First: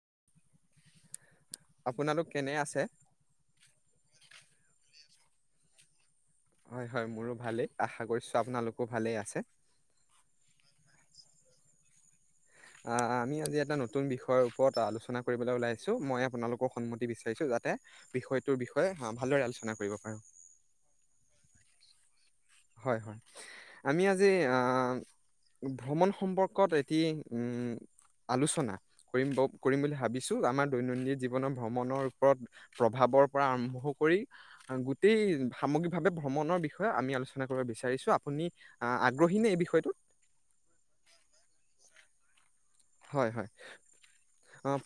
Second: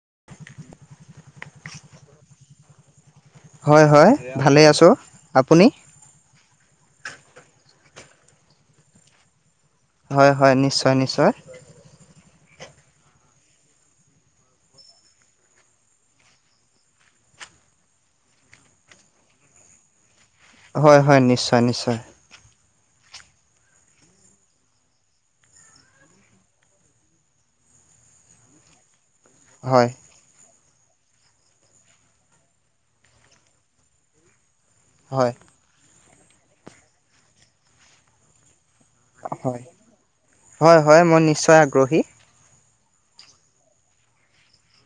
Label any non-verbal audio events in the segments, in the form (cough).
(unintelligible) আপোনালোক কেনে আছে? ভালে আছোঁ, আপুনি? হয় হয়। মোৰো ভালেই, আশা কৰিছোঁ আপোনালোকো ভালেই আছে। হয়। হয়। নিশ্চয়। নিশ্চয়। অ‌' আমি আজি এটা নতুন বিষয়ৰ ওপৰত আলোচনা কৰিবলৈ ওলাইছোঁ মই আপোনালোকৰ সন্মতি বিচাৰিছোঁ‌। যাতে বিষয়টোৰ বিষয়ে ভালদৰে আলোচনা কৰিব পাৰোঁ। হয়। হয়। নিশ্চয়। নিশ্চয়। হয়। হয়। আমি আজি ভ্ৰমণ সম্পৰ্কত এটি আলোচনা কৰিম‌ ব কৰিম হয় বুলি ভাবিছো আমাৰ দৈনন্দিন জীৱনৰ ভ্ৰমণৰ ওপৰত প্ৰভাৱৰ পৰা আৰম্ভ কৰি গোটেই হয় সামগ্ৰী ভ্ৰমণৰ বিষয়ে আমি আলোচনা কৰিব বিচাৰিছো আপুনি আহ, আগ্ৰহী নে এই বিষয়টোত? হয় হয় মই নিশ্চয় আগ্ৰহী। হয় হয়,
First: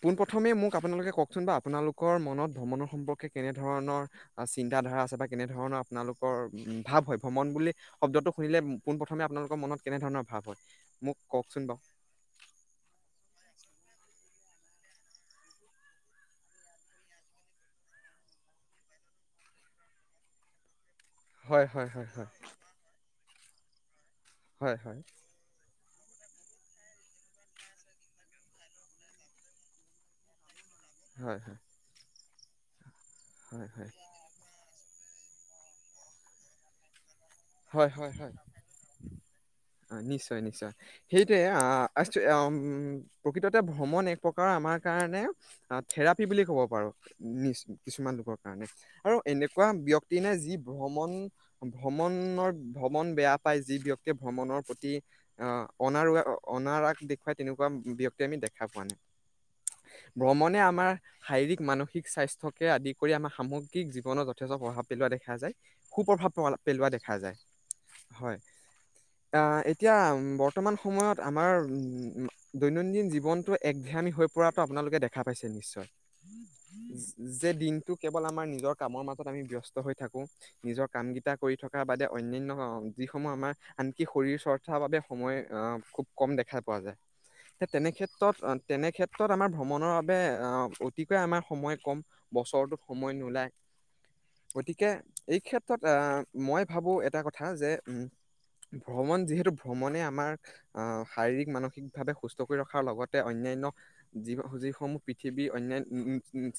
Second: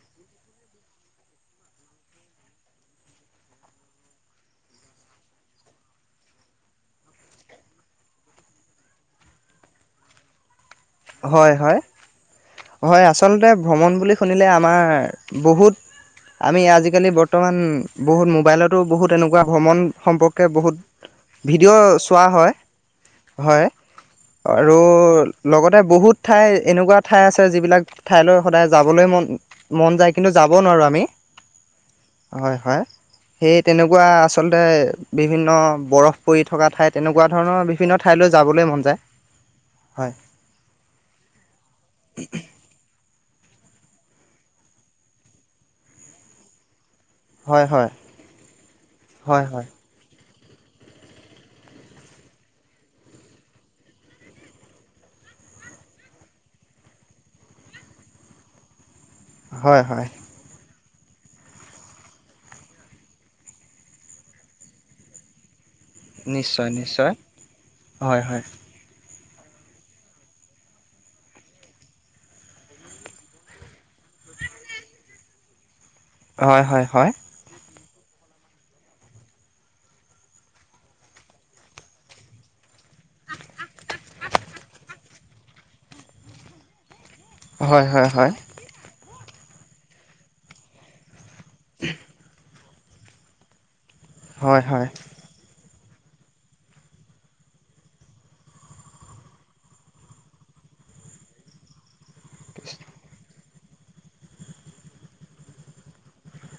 পোনপ্ৰথমে মোক আপোনালোকে কওকচোন বা আপোনালোকৰ মনত ভ্ৰমণৰ সম্পৰ্কে কেনেধৰণৰ চিন্ত ধাৰা আছে বা কেনেধৰণৰ আপোনালোকৰ ভাৱ হয় ভ্ৰমণ বুলি শব্দটো শুনিলে পোন প্ৰথমে আপোনালোকৰ মনত কেনেধৰণৰ ভাৱ হয়? মোক হয় কওকচোন হয়। বাৰু ‌ হয় আ আচলতে ভ্ৰমণ বুলি শুনিলে আমাৰ বহুত আমি আজিকালি বৰ্তমান বহুত মোবাইলতো বহুত এনেকুৱা ভ্ৰমণ সম্পৰ্কে বহুত ভিডিঅ' চোৱা হয়। হয়। হয় আৰু হয় লগত বহুত ঠাই এনেকুৱা ঠাই আছে, যিবিলাক ঠাইলৈ‌ ওলাই যাবলৈ মন যায়, কিন্তু যাবলৈ নোৱাৰোঁ আমি। হয় হয় হয়। সেই হয় হয় হয় তেনেকুৱা আচলতে বিভিন্ন বৰফ পৰি থকা ঠাইত তেনেকুৱা কুৱা ধৰণৰ হয় বিভিন্ন হয় হয় ঠাইলৈ যাবলৈ মন যায় হয়। সেই টোৱে (unintelligible) প্ৰকৃততে ভ্ৰমণ এক প্ৰকাৰৰ আমাৰ কাৰণে থেৰাপি বুলি ক'ব পাৰোঁ। নিজ হয় হয় কিছুমান লোকৰ কাৰণে আৰু হয় হয় এনেকুৱা ব্যক্তি নাই। যি ভ্ৰমণ ভ্ৰমণ, ৰ ভ্ৰমণ বেয়া পাই যি ব্যক্তিয়ে ভ্ৰমণৰ প্ৰতি আহ অনাৰগ- অনাৰাগ দেখুৱাই তেনেকুৱা ব্যক্তি আমি দেখা পোৱা নাই। হয় হয় ভ্ৰমণে আমাৰ, শাৰীৰিক মানসিক স্বাস্থ্যকে আদি কৰি আমাৰ সামগ্ৰিক জীৱনত যথেষ্ট প্ৰভাৱ পেলোৱা দেখা যায়। সু প্ৰভাৱ প নিশ্চয় পেলোৱা দেখা নিশ্চয় যায় হয় হয়। এতিয়া, বৰ্তমান সময়ত আমাৰ দৈনন্দিন জীৱনটো একঘেহামী হৈ পৰাটো আপোনালোকে দেখা পাইছে নিশ্চয় হয় হয় হয় যে দিন টো কেৱল আমাৰ নিজৰ কামৰ মাজত আমি ব্যস্ত হৈ থাকো নিজৰ কাম গীতা কৰি থাকোঁ বাদে অন্যান্য যিসমূহ আমাৰ আনকি শৰীৰ চৰ্চাৰ বাবে সময় আহ খুব কম দেখা পোৱা যায়। সেই হয় তেনে হয় হয় ক্ষেত্ৰত তেনে ক্ষেত্ৰত ত আমাৰ ভ্ৰমণৰ বাবে অতি আমাৰ সময় কম বছৰটো সময় নোলায়। হয় হয় গতিকে এই ক্ষেত তাত মই ভাবোঁ এটা কথা যে উ ভ্ৰমণ যিহেতু ভ্ৰমণে আমাৰ শাৰীৰিক মানসিক ভাৱে সুস্থ কৰি ৰখাৰ লগতে অন্যান্য যি যিসমূহ পৃথিৱী অন্যান্য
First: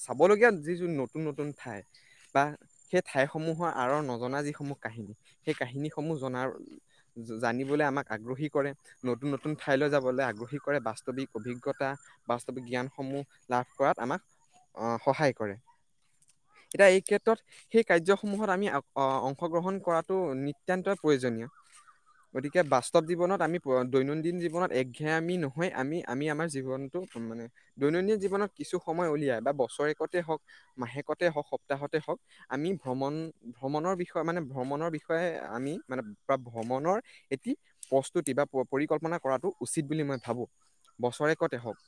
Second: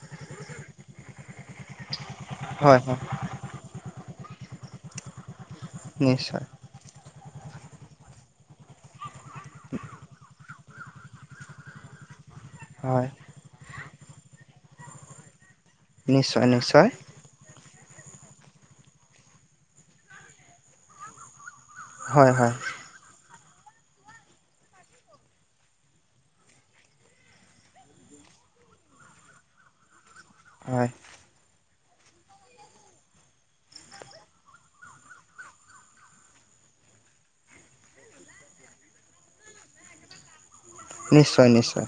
চাবলগীয়া যি নতুন নতুন ঠাই বা হয় হয় সেই ঠাইসমূহৰ আৰৰ গনাজী সমূহ কাহিনী সেই কাহিনীসমূহ নিশ্চয় জনাৰ জানিবলৈ আমাক আগ্ৰহী কৰে। নতুন নতুন ঠাইলৈ যাবলৈ আগ্ৰহী। কৰে বাস্তৱিক অভিজ্ঞতা বাস্তৱিক হয় জ্ঞানসমূহ লাভ কৰাত আমাক অ সহায় কৰে ৷ নিশ্চয়-নিশ্চয় সেই কাৰ্যসমূহত আমি আক অং অংশগ্ৰহণ কৰাটো নিতান্তই প্ৰয়োজনীয় ৷ হয় হয় গতিকে বাস্তৱ জীৱনত আমি দৈনন্দিন জীৱনত একঘ্যামী নহয় আমি আমি আমাৰ জীৱনতটো মানে দৈনন্দিন জীৱনত কিছু সময় উলিয়াই বা বছৰেক কতে হক হয় মাহেকতে হওক সপ্তাহতে হওক আমি ভ্ৰমণ ভ্ৰমণৰ বিষয় মানে ভ্ৰমণৰ বিষয়ে আমি মানে ভ্ৰমণৰ এটি প্ৰস্তুতি বা পৰিকল্পনা কৰাটো উচিত বুলি মই ভাবোঁ ৷ নিশ্চয় বছৰেকতে হওক নিশ্চয়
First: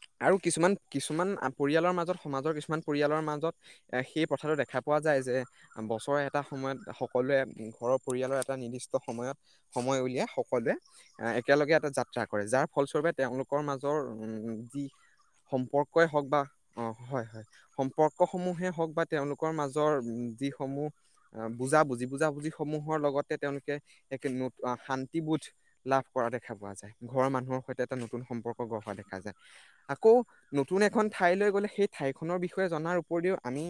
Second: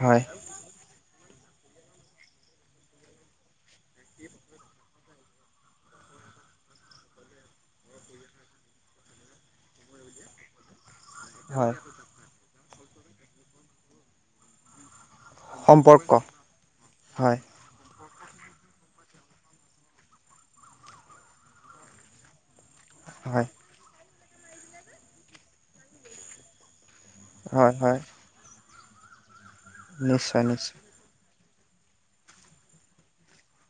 হয় আৰু কিছুমান কিছুমান আপ পৰিয়ালৰ মাজত সমাজৰ কিছুমান পৰিয়ালৰ মাজত সেই প্ৰথাটো দেখা পোৱা যায় যে বছৰে এটা সময়ত সকলোৱে ঘৰৰ পৰিয়ালৰ এটা নিৰ্দিষ্ট সময়ত সময় উলিয়াই সকলোৱে একেলগে হয় এটা যাত্ৰা কৰে যাৰ ফলস্বৰূপে তেওঁলোকৰ মাজৰ যি সম্পৰ্কই সম্পৰ্ক হওক বা অ হয় হয়-হয় সম সম্পৰ্কসমূহে হওক বা তেওঁলোকৰ মাজৰ উ যিসমূহ অ বুজাবুজি - বুজাবুজি সমূহৰ লগতে হয় তেওঁলোকে এক নত শান্তিবোধ লাভ কৰা দেখা পোৱা যায় ৷ ঘৰৰ মানুহৰ হয় সৈতে এটা হয় নতুন সম্পৰ্ক হা দেখা যায় ৷ আকৌ নিশ্চয় নিশ্চয় নতুন এখন ঠা ঠাইলৈ গ'লে সেই ঠাইখনৰ বিষয়ে জনাৰ উপৰিও আমি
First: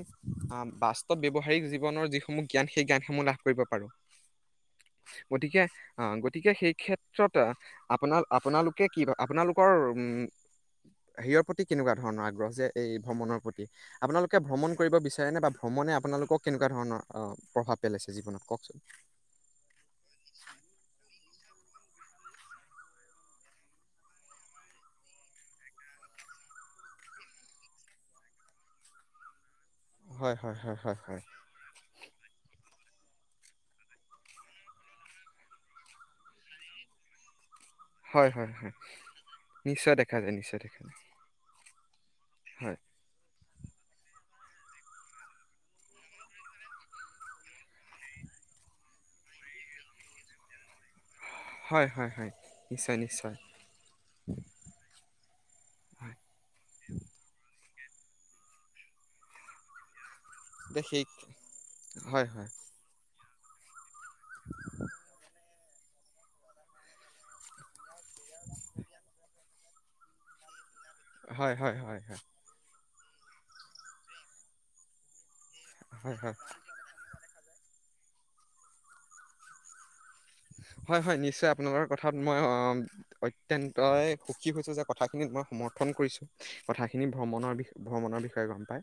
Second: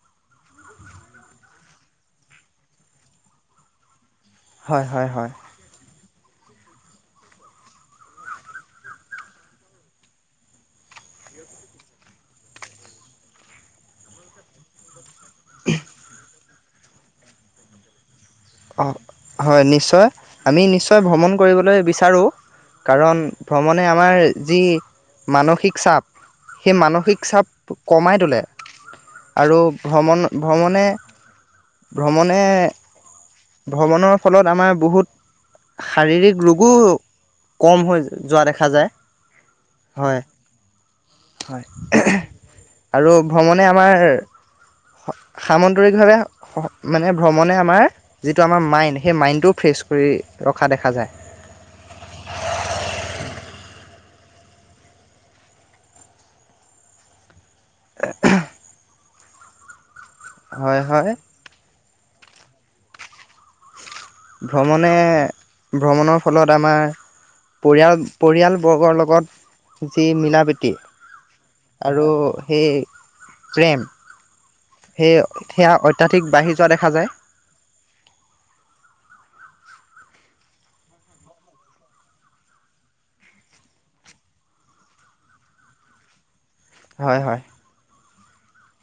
বাস্তৱ ব্যৱহাৰিক জীৱনৰ যি মূহ জ্ঞান সেই জ্ঞানসমূহ লাভ কৰিব পাৰো ৷ হয়-হয়-হয় অ গতিকে সেই ক্ষেত্ৰতে আপোনাৰ আপোনালোকে কি আপোনালোকৰ উম হেৰিয়ৰ প্ৰতি কেনেকুৱা ধৰণৰ আগ্ৰহ যে এই ভ্ৰমণৰ প্ৰতি আপোনালোকে ভ্ৰমণ কৰিব বিচা নে বা ভ্ৰমণে আপোনালোকক কেনেকা ধৰণৰ? অ প্ৰভাৱ পেলাইছে? জীৱনত কওকচোন অঁ হয় নিশ্চয় আমি নিশ্চয় ভ্ৰমণ কৰিবলৈ বিচাৰোঁ কাৰণ ভ্ৰমণে আমাৰ যি মানসিক চাপ সেই মানসিক চাপ কমাই তোলে ৷ আৰু ভ্ৰমণ হয় হয় হয় হয় হয় ভ্ৰমণে-ভ্ৰমণে ভ্ৰমণৰ ফলত আমাৰ বহুত শাৰীৰিক ৰোগোও হয় হয় হয় নিশ্চয় দেখা যায় নিশ্চয় দেখা যায়। উ। হয় আৰু ভ্ৰমণে আমাৰ সামন্তৰিকভাৱে মানে ভ্ৰমণে আমাৰ। যিটো আমাৰ মাইণ্ড সেই মাইণ্ডটোও ফ্ৰেছ কৰি ৰখা দেখা যায়। হয় হয় হয় নিশ্চয় নিশ্চয় হয় আহ দে হয় সেই হয় হয় হয় ভ্ৰমণে ভ্ৰমণৰ ফলত আমাৰ পৰিয়াল। পৰিয়ালবৰ্গৰ লগত। যি মিলাপীতি। হয় হয় হয় আৰু হয় সেই। প্ৰেম সেইয়। সেয়া হয় অত্যাধিক হয় বাঢ়ি যোৱা দেখা যায়। হয় হয় নিশ্চয় আপোনালোকৰ কথাত মই অতন্তই সুখী হৈছো যে কথাখিনিত মই সমৰ্থন কৰিছোঁ? কথাখিনি হয় হয় ভ্ৰমণৰ বি ভ্ৰমণৰ বিষয়ে। ষাই গম পায়।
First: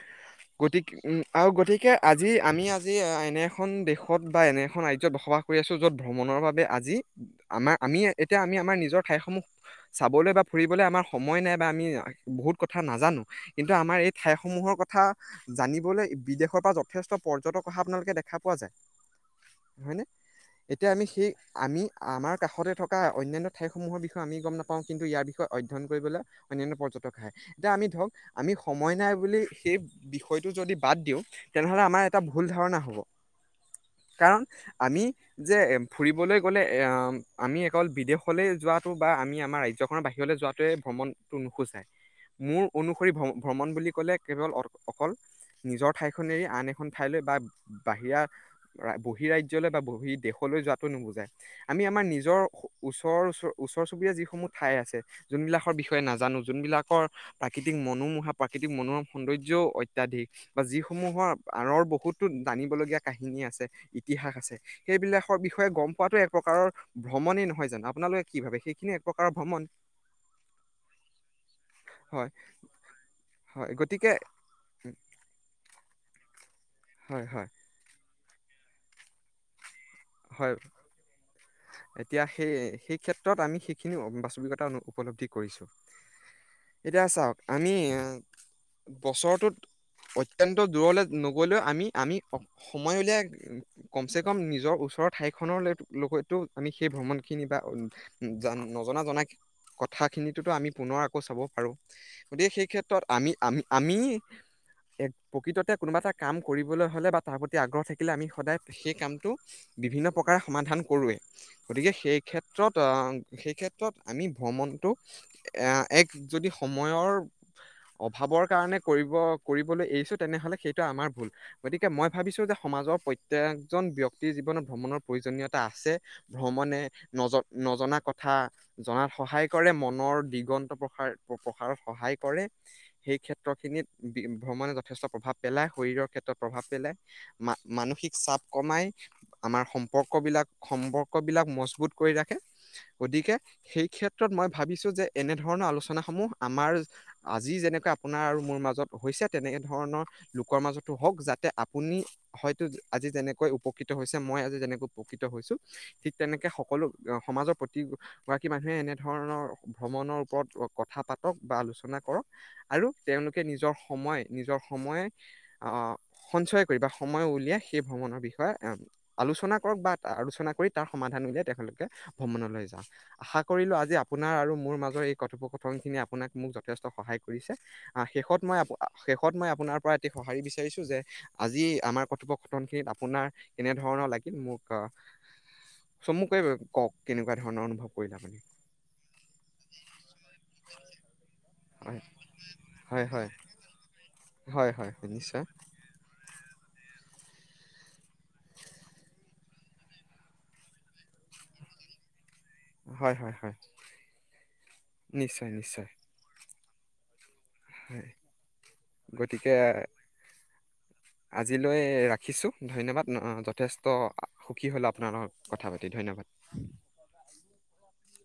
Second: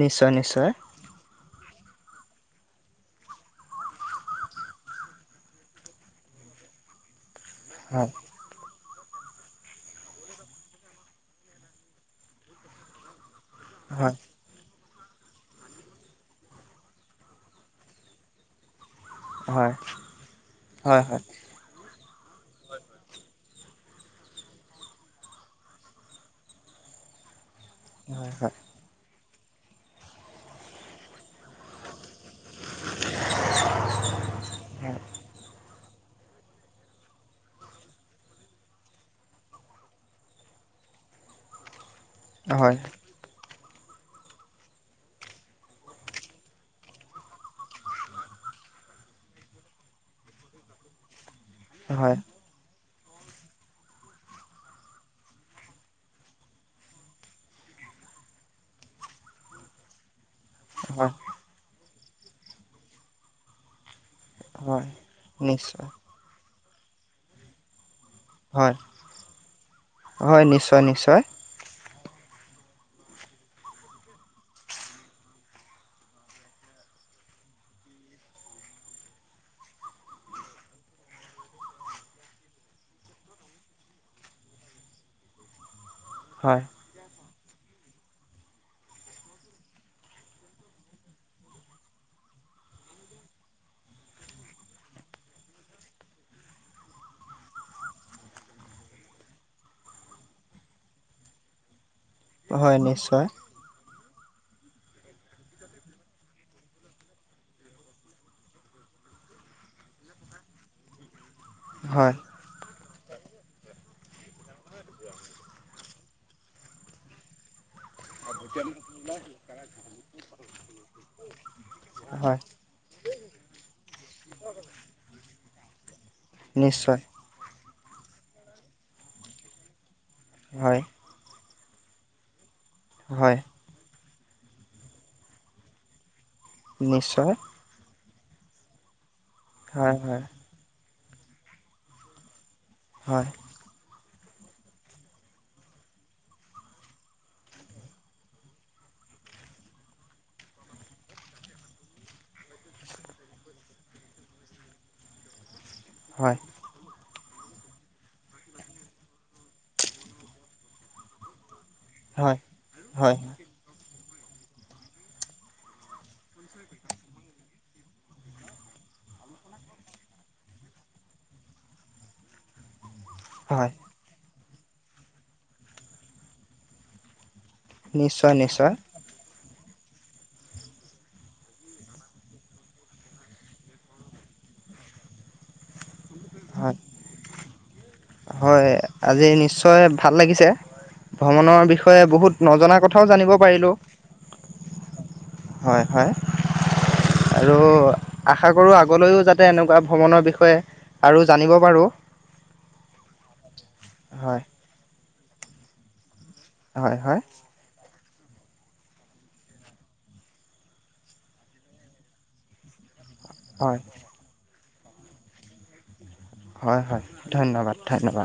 নিশ্চয় নিশ্চয় গতিক উম আৰু গতিকে। আজি আমি আজি এনে এখন দেশত বা এনে এখন ৰাজ্যত বসবাস কৰি আছোঁ? য'ত ভ্ৰমণৰ বাবে আজি। আমাৰ আমি হয় এতিয়া আমি আমাৰ নিজৰ। ঠাইসমূহ চাবলৈ বা ফুৰিবলৈ আমাৰ সময় নাই বা আমি বহুত কথা নাজানো? কিন্তু আমাৰ এই হয় ঠাইসমূহৰ কথা। কথা জানিবলৈ বিদেশৰ পৰা যথেষ্ট পৰ্যটক অহা আপোনালোকে দেখা পোৱা যায়। হয় হয়নে এতিয়া হয় আমি হয় সেই আমি। মি আমাৰ কাষতে থকা অ অন্যান্য ঠাইসমূহৰ বিষয়ে আমি গম নাপাওঁ কিন্তু ইয়াৰ বিষয়ে অধ্যয়ন কৰিবলৈ অন্যান্য পৰ্যটক। এতিয়া আমি ধৰক আমি হয় সময় নাই। বুলি সেই বিষয়টো যদি বাদ দিওঁ তেনেহলে আমাৰ এটা ভুল ধাৰণা হ'ব কাৰণ আমি। যে ফুৰিবলৈ গ'লে আমি অকল বিদেশলৈ যোৱাটো বা আমি আমাৰ ৰাজ্যখনৰ বাহিৰলৈ যোৱাটোৱে ভ্ৰমণটো নোহোচায়। মোৰ হয় অনুসৰি ভ্ৰমণ। ভ্ৰমণ বুলি ক'লে কেৱল অ অকল নিজৰ ঠাইখনেৰে আন এখন ঠাইলৈ বা বাহিৰা বহীঃ ৰাজ্যলৈ বা বহী। দেশলৈ যোৱাতটো নুবুজাই। আমি আমাৰ হয় নিজৰ। ওচৰ ওচৰ চুবুৰীয়া যিসমূহ ঠাই আছে যোনবিলাকৰ বিষয়ে নাজানো যোনবিলাকৰ প্ৰাকৃতিক মনোমোহা প্ৰাকৃতিক মনোৰম সৌন্দৰ্যও অত্যাধিক বা হয় যিসমূহৰ আৰৰ বহুত টো জানিবলগীয়া কাহিনী আছে ইতিহাস আছে হয় সেইবিলাকৰ বিষয়ে নিশ্চয় গম পোৱাটো এক প্ৰকাৰৰ ভ্ৰমণে নহয় জানো? আপোনালোকে কি ভাবে হয় সেইখিনিয়ে এক প্ৰকাৰৰ ভ্ৰমণ হয় নিশ্চয় নিশ্চয় হয় হয় গতিকে হয় হয় হয় এতিয়া সেই সেই ক্ষেত্ৰত আমি সেইখিনি বাস্তৱিকতা উপলদ্ধি কৰিছো হয় এতিয়া চাওক আমি এ বছৰটোত অত্যন্ত দূৰলৈ নগলেও আমি আমি সময় উলিয়াই কমচে কম নিজৰ ওচৰ ওচৰ ঠাইখনৰ লগততো আমি সেই ভ্ৰমণখিনি বা নজনা জনা কথাখিনিততো আমি পুনৰ আকৌ চাব পাৰোঁ গতিকে সেই হয় ক্ষেত্ৰত নিশ্চয় আমি আমি আমি এক প্ৰকৃততে কোনোবা এটা কাম কৰিবলৈ হলে বা তাৰ প্ৰতি আগ্ৰহ থাকিলে আমি সদায় সেই কামটো বিভিন্ন প্ৰকাৰে সমাধান কৰোৱে গতিকে হয় সেই ক্ষেত্ৰত আহ সেই ক্ষেত্ৰত আমি ভ্ৰমণটো এ এক যদি সময়ৰ অভাৱৰ কাৰণে কৰিব কৰিবলৈ এৰিছো তেনেহলে সেইটো আমাৰ ভুল গতিকে মই হয় ভাবিছো যে সমাজৰ প্ৰত্যকজন ব্যক্তিৰ জীৱনত প্ৰয়োজনীয়তা আছে। ভ্ৰমণে নিশ্চয় নজৰ নজনা কথা জনাত সহায় কৰে মনৰ দিগন্ত হয় প্ৰসাৰ প্ৰসাৰত সহায় কৰে সেই হয় ক্ষেত্ৰ খিনিত ভ্ৰমণে যথেষ্ট প্ৰভাৱ পেলাই শৰীৰৰ ক্ষেত্ৰত প্ৰভাৱ পেলাই নিশ্চয় মা মানসিক চাপ কমাই আমাৰ হয় সম্পৰ্ক হয় বিলাক সম্পৰ্ক বিলাক মজবুত কৰি ৰাখে হয় গতিকে সেই ক্ষেত্ৰ ক্ষেত্ৰত মই ভাবিছো যে এনেধৰণৰ আলোচনা সমূহ আমাৰ আজি যেনেকৈ আপোনাৰ আৰু মোৰ মাজত হৈছে তেনে ধৰণৰ লোকৰ মাজতো হওঁক যাতে আপুনি হয়তো আজি যেনেকৈ উপকৃত হৈছে। মই আজি যেনেকৈ উপকৃত হৈছো ঠিক হয় তেনেকে সকলো সমাজৰ প্ৰতিগৰাকী মানুহে এনেধৰণৰ ভ্ৰমণৰ ওপৰত কথা পাতক বা আলোচনা কৰক হয় আৰু হয় তেওঁলোকে নিজৰ সময় নিজৰ সময়, আহ সঞ্চয় কৰিবা সময় উলিয়াই সেই ভ্ৰমণৰ বিষয়ে আহ আলোচনা কৰক বা আলোচনা কৰি তাৰ সমাধান উলিয়াই তেওঁখলোকে ভ্ৰমণলৈ যাওক। আশা হয় কৰিলো আজি আপোনাৰ আৰু মোৰ মাজৰ এই কথোপথনখিনি আপোনাক মোক যথেষ্ট সহায় কৰিছে আহ নিশ্চয় শেষত মই নিশ্চয় শে মই আপোনাৰ পৰা এটি সঁহাৰি বিচাৰিছোঁ যে আজি আমাৰ কথোপকথনখিনিত আপোনাৰ কেনে কেনে ধৰণৰ লাগিল মোক অ হয় কৰিলে আপুনি? হয় আজি নিশ্চয় ভাল লাগিছে, ভ্ৰমণ ভ্ৰমন বিষয়ে হয় বহুত নজনা হয় কথাও হয় জানিব পাৰিলো। হয় হয় নিশ্চয়। হয় হয় আৰু আশা কৰোঁ আগলৈও যাতে এনেকুৱা ভ্ৰমণৰ বিষয়ে আৰু জানিব পাৰোঁ। হয় হয় হয়। হয়। নিশ্চয় নিশ্চয়। হয় হয়। হয় গতিকে আজিলৈ ৰাখিছোঁ ধন্যবাদ। অ অ হয় যথেষ্ট কি হ'ল আপোনাৰ লগৰ কথা পাতি ধন্যবাদ। হয় হয় ধন্যবাদ ধন্যবাদ